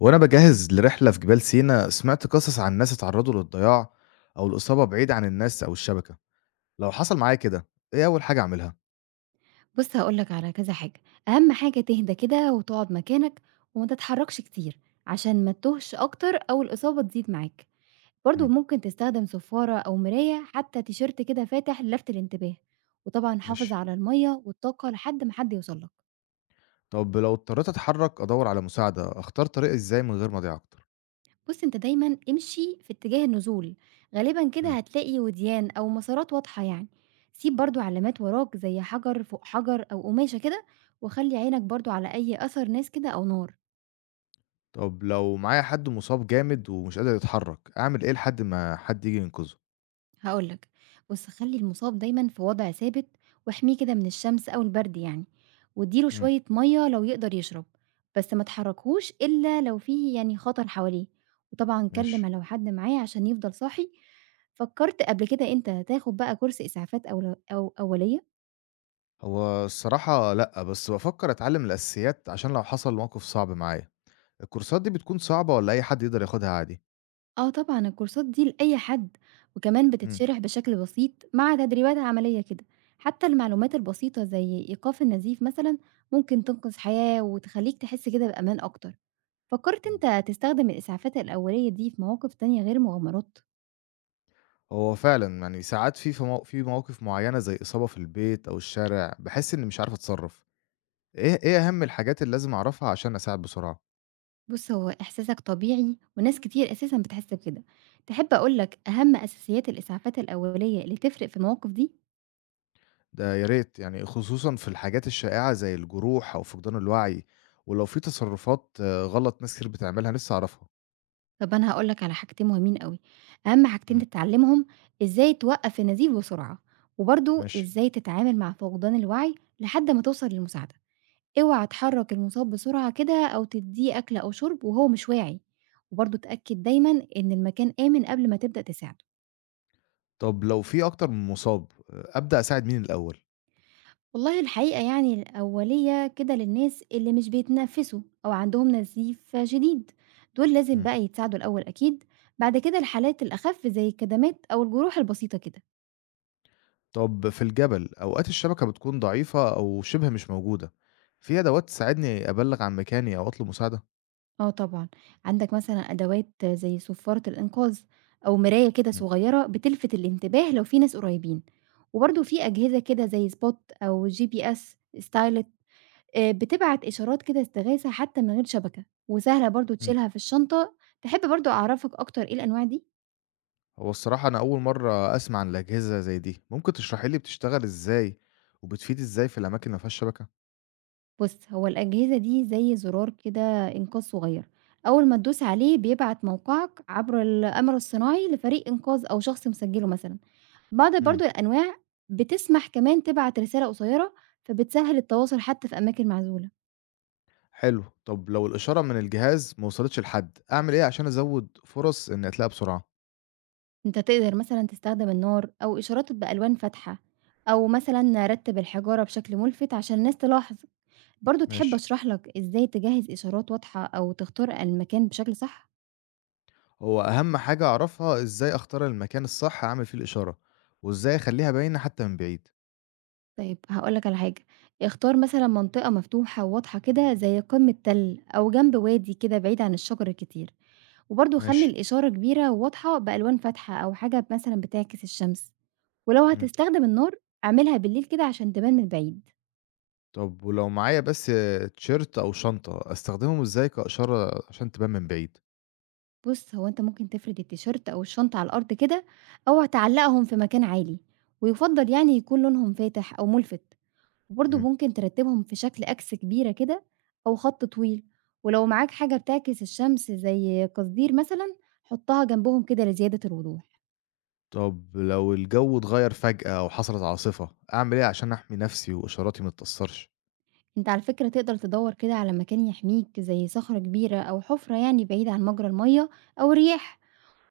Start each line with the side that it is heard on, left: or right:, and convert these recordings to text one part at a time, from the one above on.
left: وأنا بجهز لرحلة في جبال سينا سمعت قصص عن ناس اتعرضوا للضياع أو الإصابة بعيد عن الناس أو الشبكة لو حصل معايا كده إيه أول حاجة أعملها؟
right: بُص هاقول لك على كذا حاجة، أهم حاجة تهدى كده وتقعد مكانك وما تتحركش كتير، عشان ما تتوهش أكتر أو الإصابة تزيد معاك، برضه
left: مم.
right: ممكن تستخدم صفارة أو مراية حتى تيشيرت كده فاتح للفت الانتباه، وطبعًا حافظ
left: ماشي.
right: على المَيّة والطاقة لحد ما حد يوصل لك،
left: طب لو اضطريت أتحرك أدور على مساعدة أختار طريقي إزاي من غير ما أضيع أكتر؟
right: بُص أنت دايمًا امشي في اتجاه النزول، غالبًا كده
left: مم.
right: هتلاقي وديان أو مسارات واضحة يعني، سيب برضه علامات وراك زي حجر فوق حجر أو قماشة كده، وخلّي عينك برضه على أي أثر ناس كده أو نار.
left: طب لو معايا حد مصاب جامد ومش قادر يتحرك أعمل إيه لحد ما حد يجي ينقذه؟
right: هاقول لك، بُص خلّي المصاب دايمًا في وضع ثابت واحميه كده من الشمس أو البرد يعني، وادّي له
left: مم.
right: شوية مَيّة لو يقدر يشرب، بس ما تحركوش إلا لو في يعني خطر حواليه، وطبعًا كلم
left: ماشي.
right: لو حد معاه عشان يفضل صاحي. فكرت قبل كده أنت تاخد بقى كورس إسعافات أول أو أولية؟
left: هو الصراحة لأ بس بفكر أتعلم الأساسيات عشان لو حصل موقف صعب معايا. الكورسات دي بتكون صعبة ولا أي حد يقدر ياخدها عادي؟
right: آه طبعًا الكورسات دي لأي حد، وكمان
left: مم.
right: بتتشرح بشكل بسيط مع تدريبات عملية كده، حتى المعلومات البسيطة زي إيقاف النزيف مثلًا ممكن تنقذ حياة وتخلّيك تحس كده بأمان أكتر. فكرت
left: مم.
right: أنت تستخدم الإسعافات الأولية دي في مواقف تانية غير مغامرات؟
left: هو فعلًا يعني ساعات في مواقف معيّنة زي إصابة في البيت أو الشارع، باحس إني مش عارف أتصرّف. إيه أهم الحاجات اللي لازم أعرفها عشان أساعد بسرعة؟
right: بُص، هو إحساسك طبيعي وناس كتير أساسًا بتحس بكده. تحب أقول لك أهم أساسيات الإسعافات الأولية اللي تفرق في المواقف دي؟
left: ده يا ريت يعني خصوصًا في الحاجات الشائعة زي الجروح أو فقدان الوعي، ولو في تصرّفات غلط ناس كتير بتعملها نفسي أعرفها.
right: طب أنا هاقول لك على حاجتين مهمين أوي، أهم حاجتين
left: إمم.
right: تتعلمهم إزاي توقّف النزيف بسرعة، وبرضه
left: ماشي.
right: إزاي تتعامل مع فقدان الوعي لحد ما توصل للمساعدة. اوعى تحرّك المصاب بسرعة كده أو تدّيه أكل أو شرب وهو مش واعي، وبرضه اتأكد دايمًا إن المكان آمن قبل ما تبدأ تساعده.
left: طب لو في أكتر من مصاب، أبدأ أساعد مين الأول؟
right: والله الحقيقة يعني الأولية كده للناس اللي مش بيتنفسوا أو عندهم نزيف شديد دول لازم
left: إمم.
right: بقى يتساعدوا الأول أكيد. بعد كده الحالات الأخف زي الكدمات أو الجروح البسيطة كده.
left: طب في الجبل أوقات الشبكة بتكون ضعيفة أو شبه مش موجودة، في أدوات تساعدني أبلّغ عن مكاني أو أطلب مساعدة؟
right: اه طبعا عندك مثلا أدوات زي صفارة الإنقاذ أو مراية كده
left: إمم.
right: صغيرة بتلفت الانتباه لو في ناس قريبين، وبرده في أجهزة كده زي سبوت أو GPS ستايلت، آه، بتبعت إشارات كده استغاثة حتى من غير شبكة وسهلة برضو
left: إمم.
right: تشيلها في الشنطة. تحب برضو أعرفك أكتر إيه الأنواع دي؟
left: هو الصراحة أنا أول مرة أسمع عن الأجهزة زي دي، ممكن تشرحي لي بتشتغل إزاي، وبتفيد إزاي في الأماكن اللي ما فيهاش شبكة؟
right: بُص، هو الأجهزة دي زي زرار كده إنقاذ صغير، أول ما تدوس عليه بيبعت موقعك عبر القمر الصناعي لفريق إنقاذ أو شخص مسجّله مثلًا، بعض
left: إمم.
right: برضه الأنواع بتسمح كمان تبعت رسالة قصيرة، فبتسهّل التواصل حتى في أماكن معزولة.
left: حلو. طب لو الإشارة من الجهاز ما وصلتش لحد، أعمل إيه عشان أزود فرص إني أتلاقى بسرعة؟
right: أنت تقدر مثلًا تستخدم النار أو إشارات بألوان فاتحة، أو مثلًا رتّب الحجارة بشكل ملفت عشان الناس تلاحظ، برضه تحب
left: ماشي.
right: أشرح لك إزاي تجهّز إشارات واضحة أو تختار المكان بشكل صح؟
left: هو أهم حاجة أعرفها إزاي أختار المكان الصح أعمل فيه الإشارة، وإزاي أخليها باينة حتى من بعيد؟
right: طيب هاقول لك على حاجة، اختار مثلًا منطقة مفتوحة وواضحة كده زي قمة تَل أو جنب وادي كده بعيد عن الشجر الكتير، وبرضه خلّي
left: ماشي.
right: الإشارة كبيرة وواضحة بألوان فاتحة أو حاجة مثلًا بتعكس الشمس، ولو
left: إمم.
right: هتستخدم النار اعملها بالليل كده عشان تبان من بعيد.
left: طب ولو معايا بس تيشيرت أو شنطة، أستخدمهم إزاي كإشارة عشان تبان من بعيد؟
right: بُص هو أنت ممكن تفرد التيشيرت أو الشنطة على الأرض كده أو تعلقهم في مكان عالي، ويُفضّل يعني يكون لونهم فاتح أو مُلفت. وبرضه
left: إمم.
right: ممكن ترتبهم في شكل أكس كبيرة كده أو خط طويل، ولو معاك حاجة بتعكس الشمس زي قصدير مثلا حطها جنبهم كده لزيادة الوضوح.
left: طب لو الجو اتغيّر فجأة أو حصلت عاصفة، أعمل إيه عشان أحمي نفسي وإشاراتي ما تتأثّرش؟
right: انت على فكرة تقدر تدور كده على مكان يحميك زي صخرة كبيرة أو حفرة يعني بعيد عن مجرى المية أو الرياح،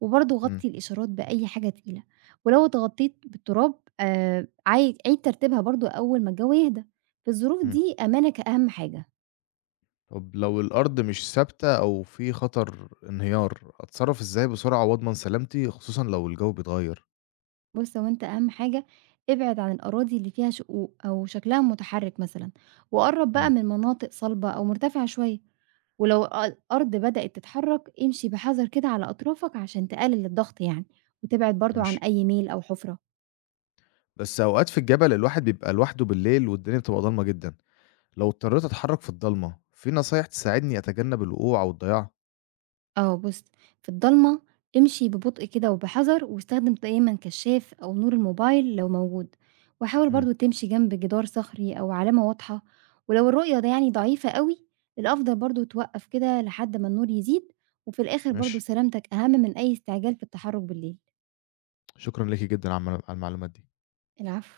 right: وبرضه
left: إمم.
right: غطي الإشارات بأي حاجة تقيلة، ولو اتغطيت بالتراب آه عيد ترتيبها برضه أول ما الجو يهدى. في الظروف
left: إمم.
right: دي أمانك أهم حاجة.
left: طب لو الأرض مش ثابتة أو في خطر انهيار، أتصرّف إزاي بسرعة وأضمن سلامتي خصوصًا لو الجو بيتغيّر؟
right: بُص، هو أنت أهم حاجة ابعد عن الأراضي اللي فيها شقوق أو شكلها متحرك مثلًا، وقرّب بقى
left: إمم.
right: من مناطق صلبة أو مرتفعة شوية، ولو الأرض بدأت تتحرك امشي بحذر كده على أطرافك عشان تقلل الضغط يعني، وتبعد برضه عن
left: ماشي.
right: أي ميل أو حفرة.
left: بس أوقات في الجبل الواحد بيبقى لوحده بالليل والدنيا بتبقى ضلمة جدًا، لو اضطريت أتحرّك في الضلمة، في نصايح تساعدني أتجنّب الوقوع أو الضياع؟
right: آه بُص، في الضلمة امشي ببطء كده وبحذر واستخدم دايمًا كشاف أو نور الموبايل لو موجود، وحاول
left: إمم.
right: برضه تمشي جنب جدار صخري أو علامة واضحة، ولو الرؤية ده يعني ضعيفة أوي الأفضل برضه توقّف كده لحد ما النور يزيد، وفي الآخر برضه
left: ماشي.
right: سلامتك أهم من أي استعجال في التحرُّك بالليل.
left: شكرًا ليكِ جدًا على المعلومات دي.
right: العفو.